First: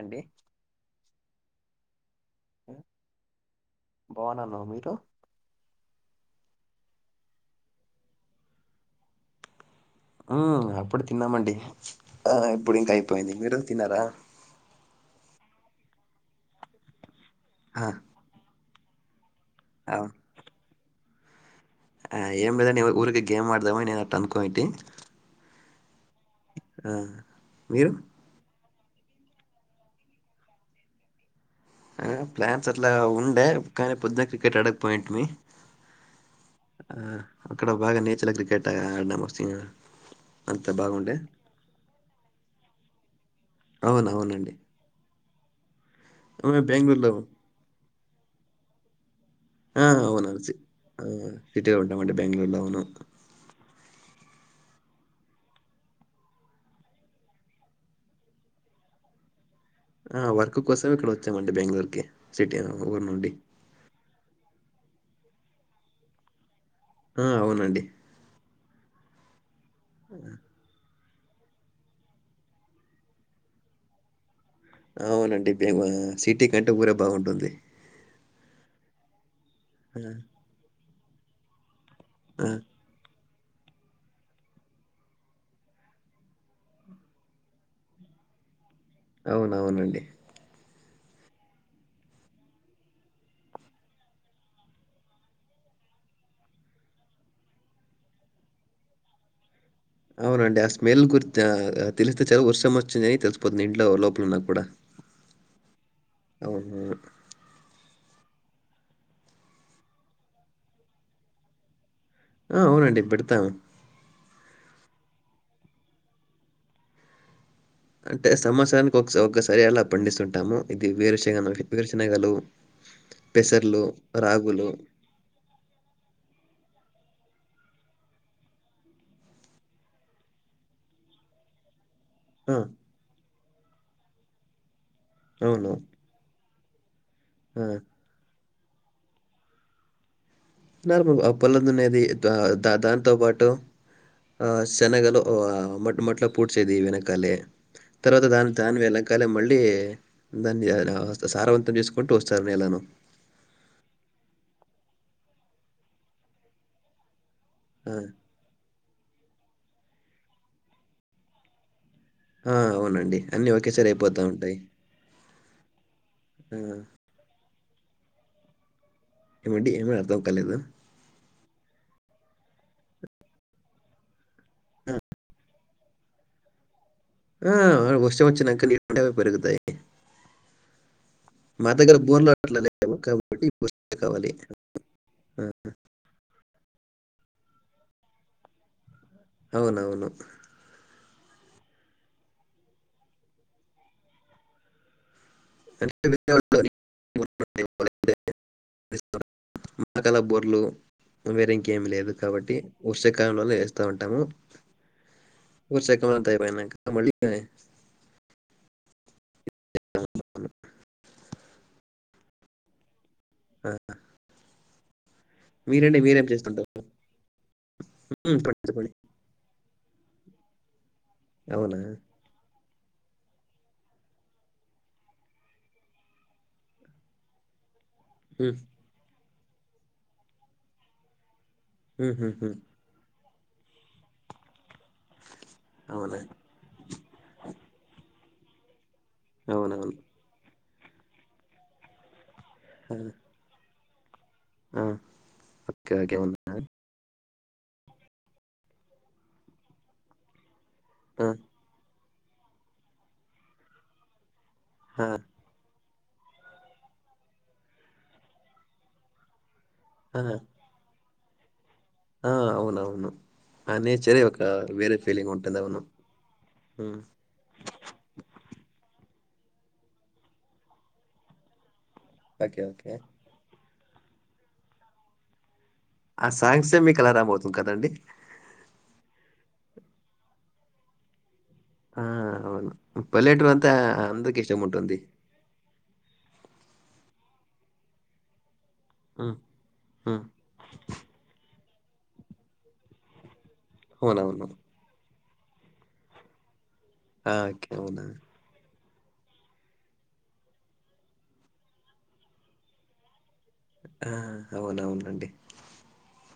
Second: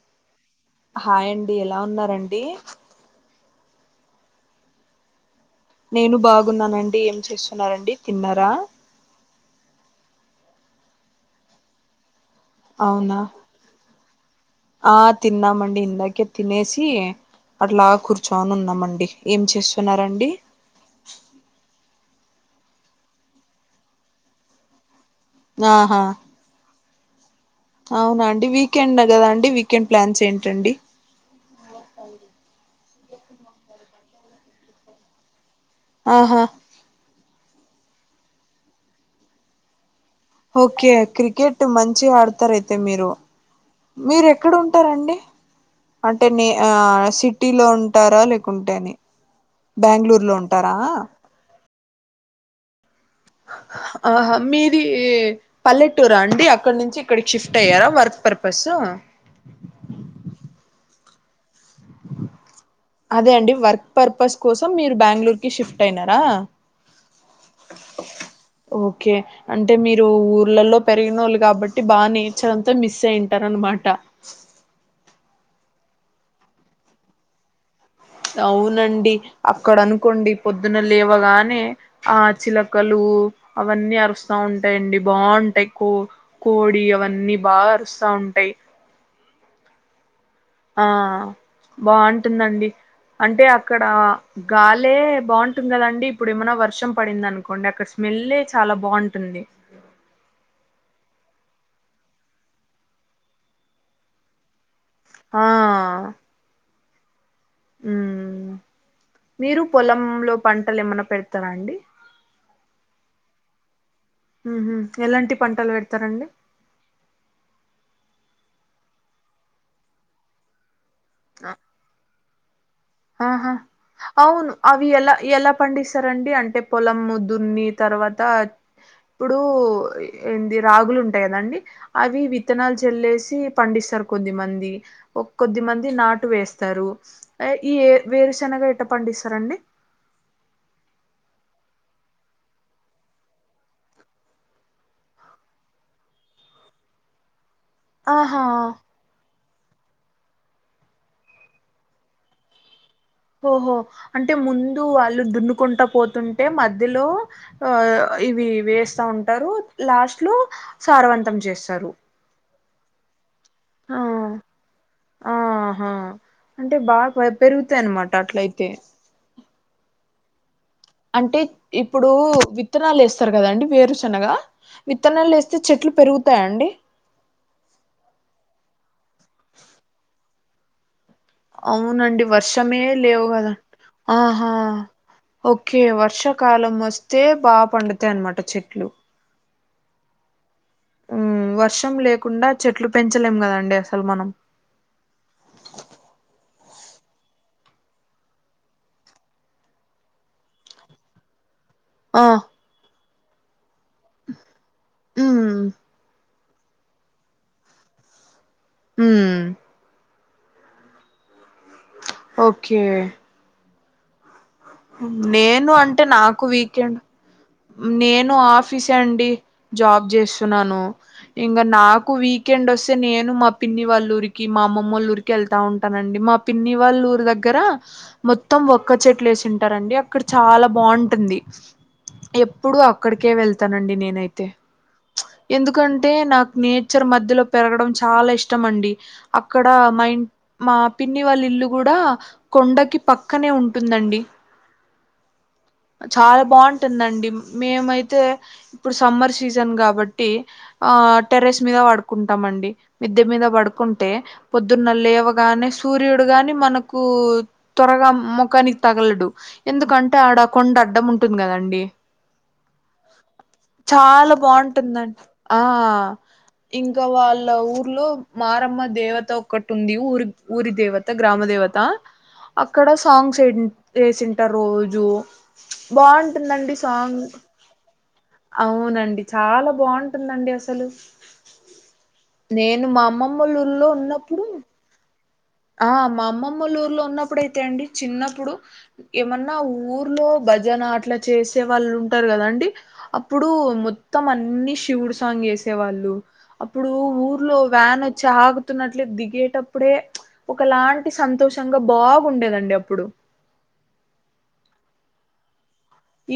అండి హాయ్ అండి ఎలా ఉన్నారండి బాగున్నాను మీరు నేను బాగున్నానండి ఏం చేస్తున్నారండి తిన్నారా ఉ అప్పుడు తిన్నామండి ఆ ఇప్పుడు ఇంకా అవునా అయిపోయింది మీరు తిన్నారా ఆ తిన్నామండి ఇందకే తినేసి ఆ, అట్లా కు చాను ఉన్నామండి ఏం ఆ, చేస్తున్నారండి ఆ ఏం లేదండి ఊరికే గేమ్ ఆడదామని అట్ అనుకోని టీ వాహ ఆ మీరు అవునండి వీకెండ్ గదా అండి వీకెండ్ ప్లాన్స్ ఏంటండీ అ ప్లాన్స్ అట్లా ఉండే కానీ పొద్దున క్రికెట్ అడకపోయింటివి ఆహా ఆ అక్కడ బాగా natural cricket number Seenu okay cricket మంచిగా ఆడతారు అయితే మీరు అవును మీరు ఎక్కడ అవునండి ఉ ఉంటారండి అంటే నే మేము ఆ బెంగళూరులో సిటీలో ఉంటారా లేకుంటే అని బాంగుళూరులో ఉంటారా ఇటే ఉంటామండి బాంగళూరులో ఉన్నాం ఆహా మీది ఏ పల్లెటూరా అండి అక్కడినుంచి ఇక్కడికి షిఫ్ట్ అయ్యారా వర్క్ పర్పస్ ఆ వర్క్ కోసం ఇక్కడ వచ్చామండి బెంగుళూరుకి సిటీ అవును అదే అండి వర్క్ పర్పస్ కోసం మీరు బాంగళూరుకి షిఫ్ట్ అయినరా ఆ అవునండి ఓకే అంటే మీరు ఆ ఊర్లలో పె తినోల్లు కాబట్టి బా నేచర్ అంత మిస్ అయ్యుంటారన్నమాట ఆవునండి బేవ ఆ సిటీ కంటే ఊరే బాగుంటుంది అవునండి అక్కడ ఆ! అనుకోండి పొద్దున లేవగానే ఆ చిలక చిలుకలు అవన్నీ అరుస్తా ఉంటాయండి బాగుంటాయి కో కోడి అవన్నీ బాగా అరుస్తా ఉంటాయి అవునవునండి ఆ బావుంటుందండి అంటే అక్కడ గాలే బాగుంటుంది గదండి ఇప్పుడు ఏమన్నా వర్షం పడింది అనుకోండి అక్కడ స్మెల్ చాలా బాగుంటుంది అవునండి ఆ స్మెల్ గుర్తే ఆ తెలిస్తే చాలు వర్షం వచ్చేదని తెలిసిపోతుంది ఇంట్లో లోపల ఉన్నా కూడా ఆ అవునా ఉమా మీరు పొలంలో పంటలు ఏమన్నా పెడతారండి ఆ అవునండి పెడతాం ఉహ ఎలాంటి పంటలు పెడతారండి అంటే సంవత్సరానికి ఒక్కసా ఒక్కసారి అలా పండిస్తుంటాము ఇది ఆ వేరుశగన వేరుశనగలు ఆహా అవును అవి ఎలా ఎలా పండిస్తారండి అంటే పొలం దున్ని తర్వాత ఇప్పుడు ఏండి రాగులు ఉంటాయి కదండీ అవి ఆ! విత్తనాలు చెల్లేసి పండిస్తారు కొద్దిమంది ఒక్ అవును. కొద్దిమంది నాటు వేస్ తరు అ ఆ! ఈ ఎ వేరుశనగా ఎట్ట పండిస్తారండి నార్మల్గ ఆ పొలం దున్నెది దా ద దాన్తో పాటు ఆ శనగలు ఉ ఆ [unintelligible] మొట్లో పూడ్చేది వెనకాలే తర్వాత ఆహా దాని దాని వెళ కాలే మళ్ళీ దాన్ని ఆ [unintelligible] సారవంతం చేసుకుంటూ వస్తారు నేలను ఓహొ అంటె ముందు వాళ్ళు దున్నుకుంట పోతుంటే మధ్యలో ఆ ఇవి వేస్త ఉంటారు లాస్ట్లో సారవంతం చేస్తరు ఆ అవునండి అన్నీ ఒకేసారి అయిపోతా ఉంటయ్ ఆహా ఆ అంటే బాగా పెరుగుతాయి అన్నమాట అట్లైతే ఏమండి ఏమి అర్థం కాలేదు అంటే ఇప్పుడు విత్తనాలు వేస్తరు గదండి వేరు శనగా విత్తనాలు ఎస్తే చెట్లు పెరుగుతాయండి ఆ వర్షం వచ్చినంక నీళ్ళుంటె అవి పెరుగుతాయ్ అవునండి బోర్లు అట్లా వర్షమే లేవు కాబట్టి గద వర్షాలే కావాలి. ఆహా ఆ! ఓకే వర్ష కాలం వస్తే బా పండుతాయ్ అనమాట చెట్లు అవునవును మ్ వర్షం లేకుండ చెట్లు పెంచలేం గదండి అసలు మనం [inaudible] [inaudible] మాకలా బోర్లొ వేరే ఇంకేమి లేదు ఆ కాబట్టి వర్షా కాలంలోనే ఉమ్ [unintelligible] అంతా అయిపోయినాక మళ్ళీ హు [unintelligible] ఓకే ఆ నేను మీరండి అంటే మీరేం నాకు చేస్తుంటారు? వీకెండ్ హ్మ్. నేను చెప్పండి చెప్పండి. ఆఫీసే అండి జాబ్ జేస్తున్నాను ఇంగ అవునా నాకు వీ వికేండోస్తే నేను మా పిన్ని వాళ్ళుర్కి మా అమ్మ వాళ్ళుర్కి వెళ్తా ఉంటానండి మ పిన్ని వాళ్ళ ఊరు దగ్గర హ్మ్ మొత్తం ఒక్క చెట్లు వేసింటారండి అక్కడ చాల బాగుంటుంది హ్మ్ హ్మ్ హ్మ్ ఎప్పుడు అక్కడ్కే వెళ్తానండి నేనైతే ఎందుకంటే అవునా నా నేచర్ మధ్యలో పెర్గడం చాలా ఇష్టమండి అక్కడ అవునవును. మైం మా పిన్ని వాళ్ళిల్లు కూడ ఆ! కొండకి పక్కనే ఉంటుందండి ఆ ఓకే. ఓకే. అవునా? చాల బాగుంటుందండి మేమైతే ఇప్పుడు సమ్మర్ సీజన్ కాబట్టి ఆ టెరెస్ మీద వడుకుంటమండి మిద్దె మీద పడుకుంటే పొద్దున్న ఆ! లేవగానే సూర్యుడు గాని మనకు త్వరగా మోఖానికి తగ్లడు ఎందుకంటే ఆ! ఆడ కొండ అడ్డముంటుంది కదండి ఆ అవును అవును ఆ నచరే చాలా ఒక వేరే ఫీలింగ్ ఉంటుంది అవును ఇంక హ్మ్. వాళ్ళ ఊర్లో మారమ్మ దేవత ఒక్కటి ఉంది ఊరి ఊరి దేవత గ్రామ దేవత ఓకే. అక్కడ ఓకే. సాంగ్స్ వే వేసింటారు రోజు ఆ బటుందండి సాంగ్సే మీకు సాంగ్ అలారం అవుతుంది కదండీ! అవ్నండిచాల బాగుంటుందండి అసలు ఆ! అవును. నేను మా అమ్మమ్మ ఒళ్ల పల్లెటూరంతా ఊర్లో అందరికి ఉన్నప్పుడు ఇష్టముంటుంది. ఆ మా అమ్మమ్మలూర్లో ఉన్నప్పుడైతే అండి చిన్నప్పుడు హ్మ్. ఏమన్నా హ్మ్. ఊర్లో భజన అట్లా చేసే వాళ్ళుంటారు కదండి అప్పుడు మొత్తం అవునవును. అన్ని శివుడు సాంగ్ వేసే వాళ్ళు అప్పుడు ఆ! ఊర్లో ఓకే. అవునా? వ్యాన్ ఒచ్చి ఆ తున్నట్లు దిగేటప్పుడే ఒకలాంటి సంతోషంగా బాగుండేదండి అప్పుడు ఆ అవునవునండి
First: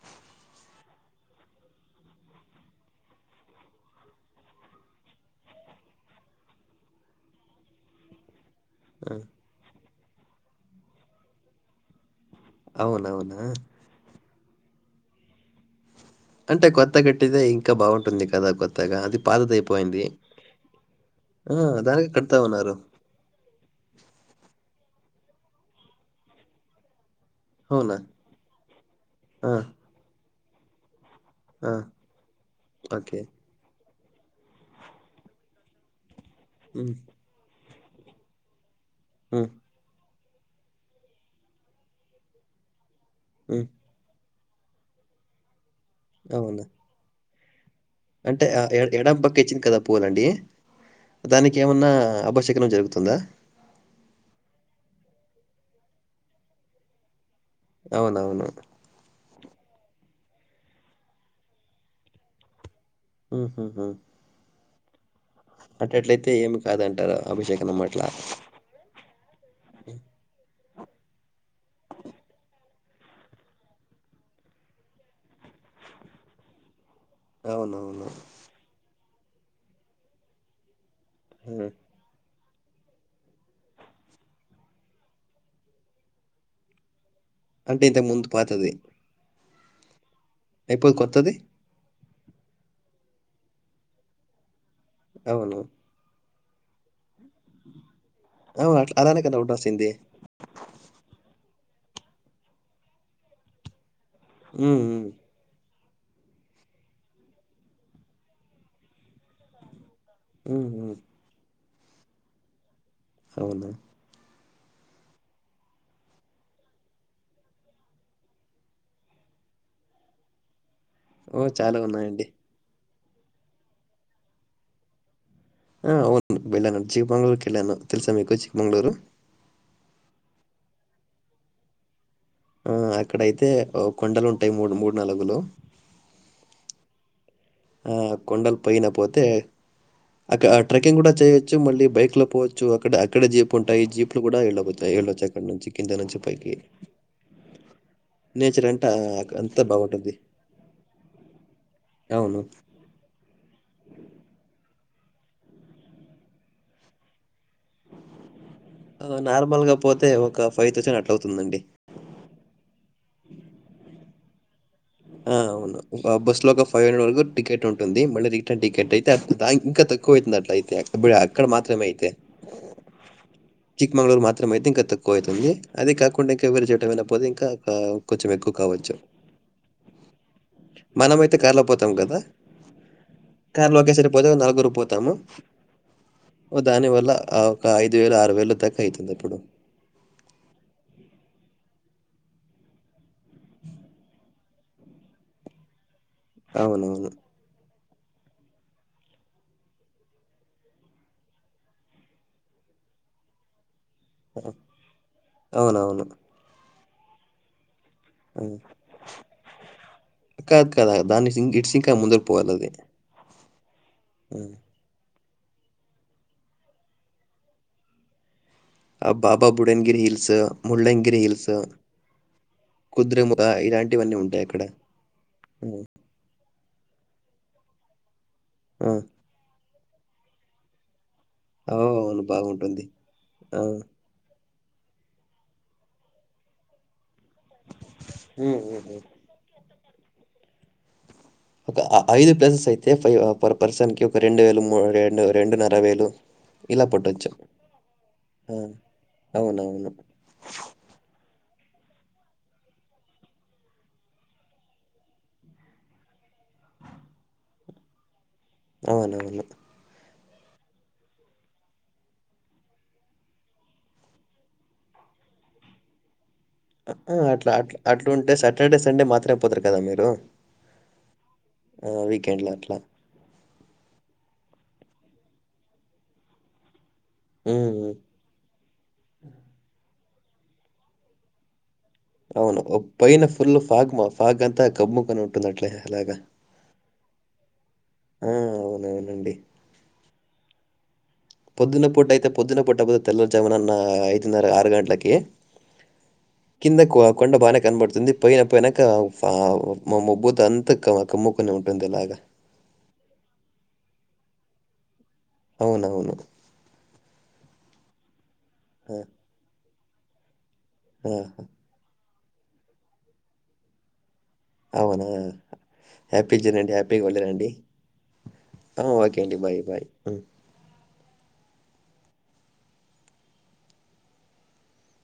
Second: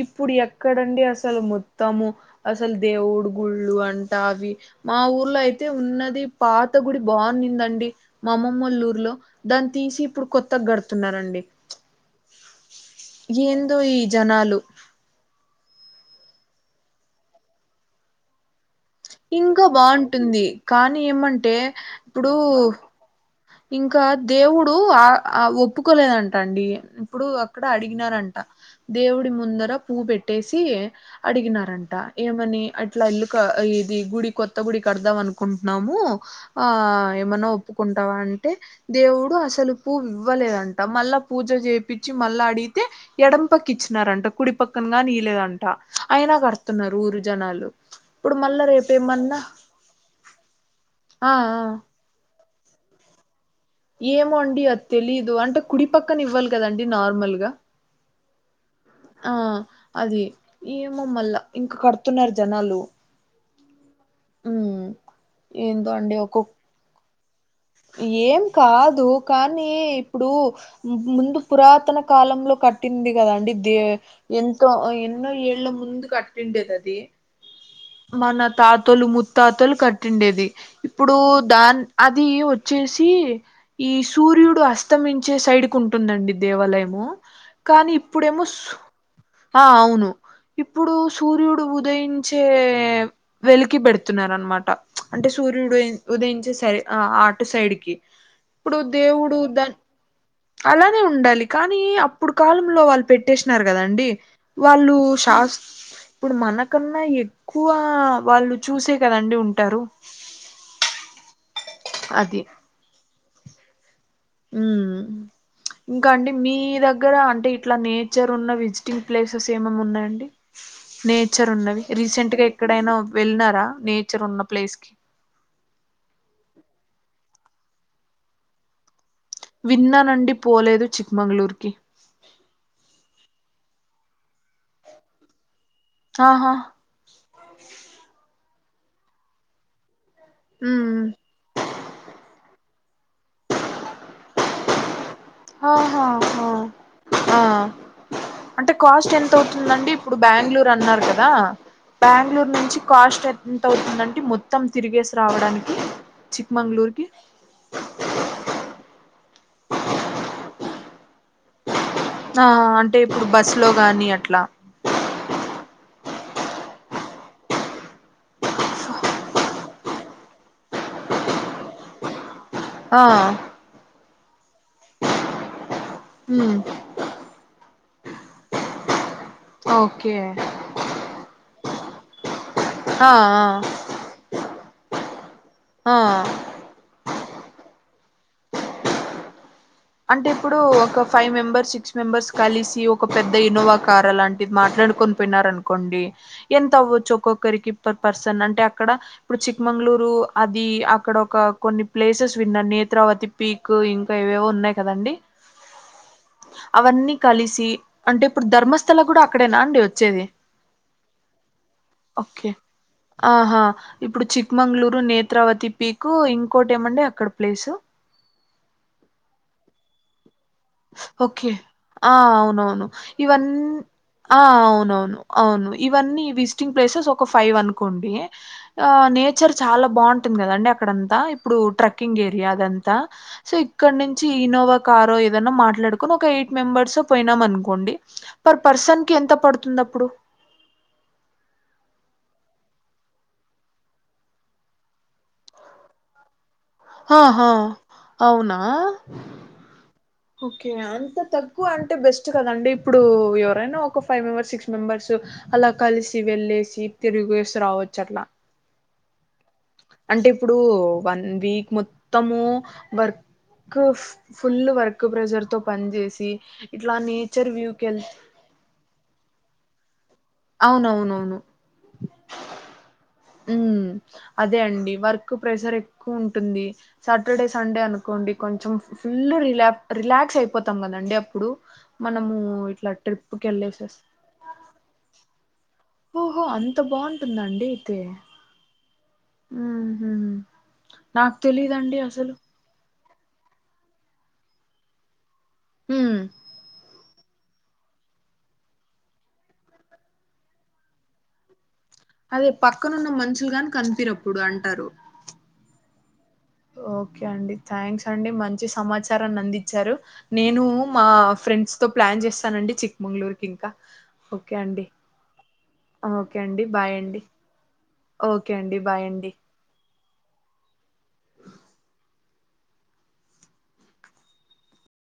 ఇప్పుడు ఎక్కడండి అసలు మొత్తము అసలు దేవుడు గుళ్ళు అంటా అవి మా ఊర్లో అయితే ఉన్నది పాత గుడి బాగున్నిందండి మా అమ్మమ్మళ్ళు ఆ! లో దాన్ని తీసి ఇప్పుడు కొత్తగ కడ్తున్నరండి అవునవునా? ఏందో ఈ జనాలు అంటే కొత్తగా కట్టిదే ఇంకా బాగుంటుంది కదా కొత్తగా అది ఇంకా పాతదైపోయింది బాగుంటుంది కానీ ఏమంటే ఆ దానికి ఇప్పుడు కడతా ఉన్నారు ఇంకా దేవుడు ఆ ఆ ఒప్పుకోలేదంటండి ఇప్పుడు అవునా? అడిగినారంట దేవుడి ఆ! ముందర పూవు పెట్టేసి ఆ! అడిగినారంట ఏమని అట్లా ఓకే. ఎల్లుక ఇది గుడి కొత్త గుడి కడ్దామనుకుంటున్నాము ఆ హ్మ్. ఏమన్నా ఒప్పుకుంటావా అ అంటే దేవుడు హ్మ్. అసలు పూవ్వు ఇవ్వలేదంట మళ్ళా పూజ చేపించి మళ్ళా అడి కే ఎడం హ్మ్. పకిచ్చినారంట కుడి పక్కన గానీ ఇలేదంట అయినా అవునా? కడ్తున్నారు ఊరు జనాలు ఇప్పుడు అంటే మళ్ళా ఎడం రేపేమన్నా పక్కిచ్చింది కదా పూలండి ఆ ఆ దానికేమన్నా అభశ్యేకునం జరుగు తుందా ఏమో అండి అది తెలీదు అంటే కుడి పక్కనివ్వాలి కదండి నార్మల్గా అవునవును ఆ అది ఏమో మళ్ళా ఇంకా కడ్తున్నారు జనాలు ఉహు ఉమ్ ఏందో అండి అటట్లయితే ఒక్కొక్క ఏమి కాదంటారా ఏం కాదు కానీ ఇప్పుడు ముందు పురాతన కాలంలో కట్టింది కదా అండి దే ఎంతో ఎన్నో ఏళ్ళ ముందు కట్టిండేది అది అవునవును మన తాతోళ్లు ముత్తాతోల్లు కట్టిండేది ఇప్పుడు హ్మ్. దాన్ అది వచ్చేసి ఈ సూర్యుడు అస్తమించే సైడ్కు ఉంటుందండి దేవాలయము అంటే కానీ ఇంతకు ముందు ఇప్పుడేమో పాతది. సు ఆ అవును ఇప్పుడు సూర్యుడు ఉదయించే వెలికి పెడుతున్నరనమాట అంటే అవును. సూర్యుడు ఉదయించే సరే ఆ అటు సైడ్కి అవును. ఇప్పుడు అట్లా అలానే కదా దేవుడు దాని ఉండాల్సింది. అలానే ఉండాలి కానీ అప్పుడు కాలంలో వాళ్ళు పెట్టేసినారు కదండి హ్మ్. వాళ్ళు హ్మ్. శాస్త ఇప్పుడు మనకన్నా ఎ క్కువ వాళ్ళు చూసే కదండి ఉంటారు ఉమ్ అది అవును ఉమ్మ్ అ ఇంకా అండి మీ దగ్గర అంటే ఇట్లా నేచర్ ఉన్న విజిటింగ్ ప్లేసెస్ ఏమేం ఉన్నాయండి నేచర్ ఓహ్! చాలా ఉన్నవి ఉన్నాయండి. రీసెంట్ గా ఎక్కడైనా వెళ్ళినారా నేచర్ ఉన్న ప్లేస్ కి ఆ అవును వెళ్ళానండి చిక్మంగ్ళూరుకేళ్ళను తెల్సా మీకు చిక్మంగ్ళూరు విన్నానండి పోలేదు చిక్మంగళూరు కి ఆ అక్కడయితే కొండలు ఉంటాయి ఓ మూడు మూడు నలుగులు ఆహా ఆ కొండలు పోయిన పోతే అక్క ట్రెక్కింగ్ ఉమ్ కూడా చేయో చ్చు మళ్ళీ బైక్ లో పోవచ్చు అక్కడ అక్కడ జీప్ ఉంటాయి జీప్లు కూడా వెళ్ళవుతాయిళ్ళొచ్చు ఆహాహా ఆహ్ నేచర్ అంటే అంట కాస్ట్ ఎంత అంతా అవుతుందండి బాగుంటుంది. ఇప్పుడు బ్యాంగ్ళూర్ అన్నారు కదా అవును. బ్యాంగ్ళూర్ నుంచి కాస్ట్ ఎన్ తవుతుందంటి మొత్తం తిరిగేసి రావడానికి చిక్మంగళూరు కి నార్మల్ గా పోతే ఒక ఫైవ్ థౌసండ్ అట్లా అవుతుందండి ఆ అంటే ఇప్పుడు బస్సు లో గాని అట్లా ఆ అవును బస్ లో ఒక ఫైవ్ హండ్రెడ్ వరకు టికెట్ ఉంటుంది మళ్ళీ రిటర్న్ టికెట్ అయితే ఇంకా తక్ కువా అయితుంది అట్లయితే అక్కడ మాత్రమే అయితే ఆ చిక్మంగళూరు మాత్రమ అయితే ఇంకా తక్కువ ఐతుంది అదే కాకుండా ఇంకా ఉమ్, వేరు చోటా ఏమైనా పోతే ఇంకా ఆ కొంచెం ఎక్కువ కావోచ్చు ఓకే మనమ అయితే కార్లో పోతాం కదా ఆ కార్లో ఒకేసరి పోతే నలుగురు పోతాము ఆ ఓ దాని వల్ల ఒక ఐదు వేలు ఆరు వేలు దాకా అయితుంది ఇప్పుడు అంటే ఇప్పుడు ఒక ఫైవ్ మెంబెర్స్ సిక్స్ మెంబెర్స్ కలిసి ఒక పెద్ద ఇన్నోవా కార్ అలాంటిది మాట్లాడుకొన్ పోయినారనుకోండి ఎంత అవునవును. అవ్వొచ్చు ఒక్కొక్కరికి పర్ పర్సన్ అంటే అక్కడ ఇప్పుడు చిక్మంగళూరు అది అక్కడ ఒక కొన్ని ప్లేసెస్ విన్నా నేత్రవతి పీకు ఇం ఆ! ఏవేవో ఉన్నాయి కదండి అవునవును. అవన్నీ కలిసి అంటే ఇప్పుడు ధర్మస్థల కూడా అక్కడేనా అండి వచ్చేది కాద్ కాద్ దాని సింక్ ఇట్ సింక్ ముంద్ ఒకే ఆహా ఇప్పుడు ఆ! చిక్మంగళూరు నేత్రవతి పీకు ఇంకోటి ఏమండి అక్కడ ప్లేసు ఆ Baba Budangiri hills Mullayanagiri okay hills ఆ అవునవును కుద్రేముఖ ఇవన్ ఇలాంటివన్నీ ఆ ఉంటాయక్కడ. అవునవును అవును హ్మ్. ఇవన్నీ విజ్ స్టింగ్ ప్లేసెస్ ఒక ఫైవ్ అనుకోండి ఆ నేచర్ చాలా బాగుంటుంది కదండి అక్కడంతా ఇప్పుడు ట్రకింగ్ అవును. ఏరియా బాగుంటుంది. అదంతా సో ఆ! ఇక్కడ్ నుంచి ఇనోవా కారో ఏదన్నా మాట్లాడుకొని ఒక ఎయిట్ మెంబర్స్ పోయినాం అనుకోండి హ్మ్. పర్ హుహు. పర్సన్ కి ఎంత పడుతుంది అప్పుడు ఒక ఐ ఐదు ప్లేసెస్ అయితే ఫైవ్ పర్ పర్సన్ కి ఒక రెండు వేలు ము రెండ్ రెండున్నర వేలు ఆహాహా ఆ! అవునా అవునవును. ఓకే అంత తక్కువ అంటే బెస్ట్ కదండి ఇప్పుడు ఎవరైనా ఒక ఫైవ్ మెంబర్స్ సిక్స్ మెంబెర్స్ అలా కలిసి వెళ్ళేసి తిరిగేసి రావచ్చు అట్లా అవునవును అంటే ఇప్పుడు వన్ వీక్ మొత్తము work full work pressure తో పని చేసి ఇట్లా ఆ ఆట్ నేచర్ అట్లా ఆ వ్యూకి వెళ్ అట్లుంటే సాటర్డే సండే మాత్రమే పోతారు కదా మీరు అవునవునువును ఆ వీకెండ్ లా అట్లా ఉ అదే అండి వర్క్ ప్రెషర్ ఎక్కువ ఉంటుంది సాటర్డే హ్మ్. సండే హ్మ్. అనుకోండి కొంచెం ఫుల్ రిలా రిలాక్స్ అయిపోతాం కదండి అప్పుడు మనము అవును. ఓహ్! ఇట్లా పైన ట్రిప్కి ఫుల్ వెళ్ళేసే ఫాగ్ మ ఫాగ్ అంతా కమ్ముకని ఉంటుందట్లే అలాగా ఓహో అంత బాగుంటుందండి అయితే ఆ అవునవునండి ఉ పొద్దున పూట అయితే పొద్నన్నా పూట తెల్లారు జామున ఐదున్నరా ఆరు గంటలకే ఉమ్ కిందకు కొండా బాగానే కనబడుతుంది పోయిన పోయినాక మా మబ్బు అంతా కమ్ముకుని ఉంటుంది అలాగా అదే పక్కనున్న మనుషులు గాని కనిపియారప్పుడు అంటారు అవునవును ఓకే అండి థ్యాంక్స్ అండి మంచి ఆ! సమాచారాన్ని అందించారు నేను మా ఆహా! ఫ్రెండ్స్ తో ప్లాన్ చేస్తానండి చిక్మంగళూరు కి ఇంకా ఓకే అండి. అవునా హ్యాపీ జర్నీ అండి హ్యాపీగా వెళ్ళిరండి ఓకే అండి. ఆ బాయ్ ఓకే అండి బాయ్ బాయ్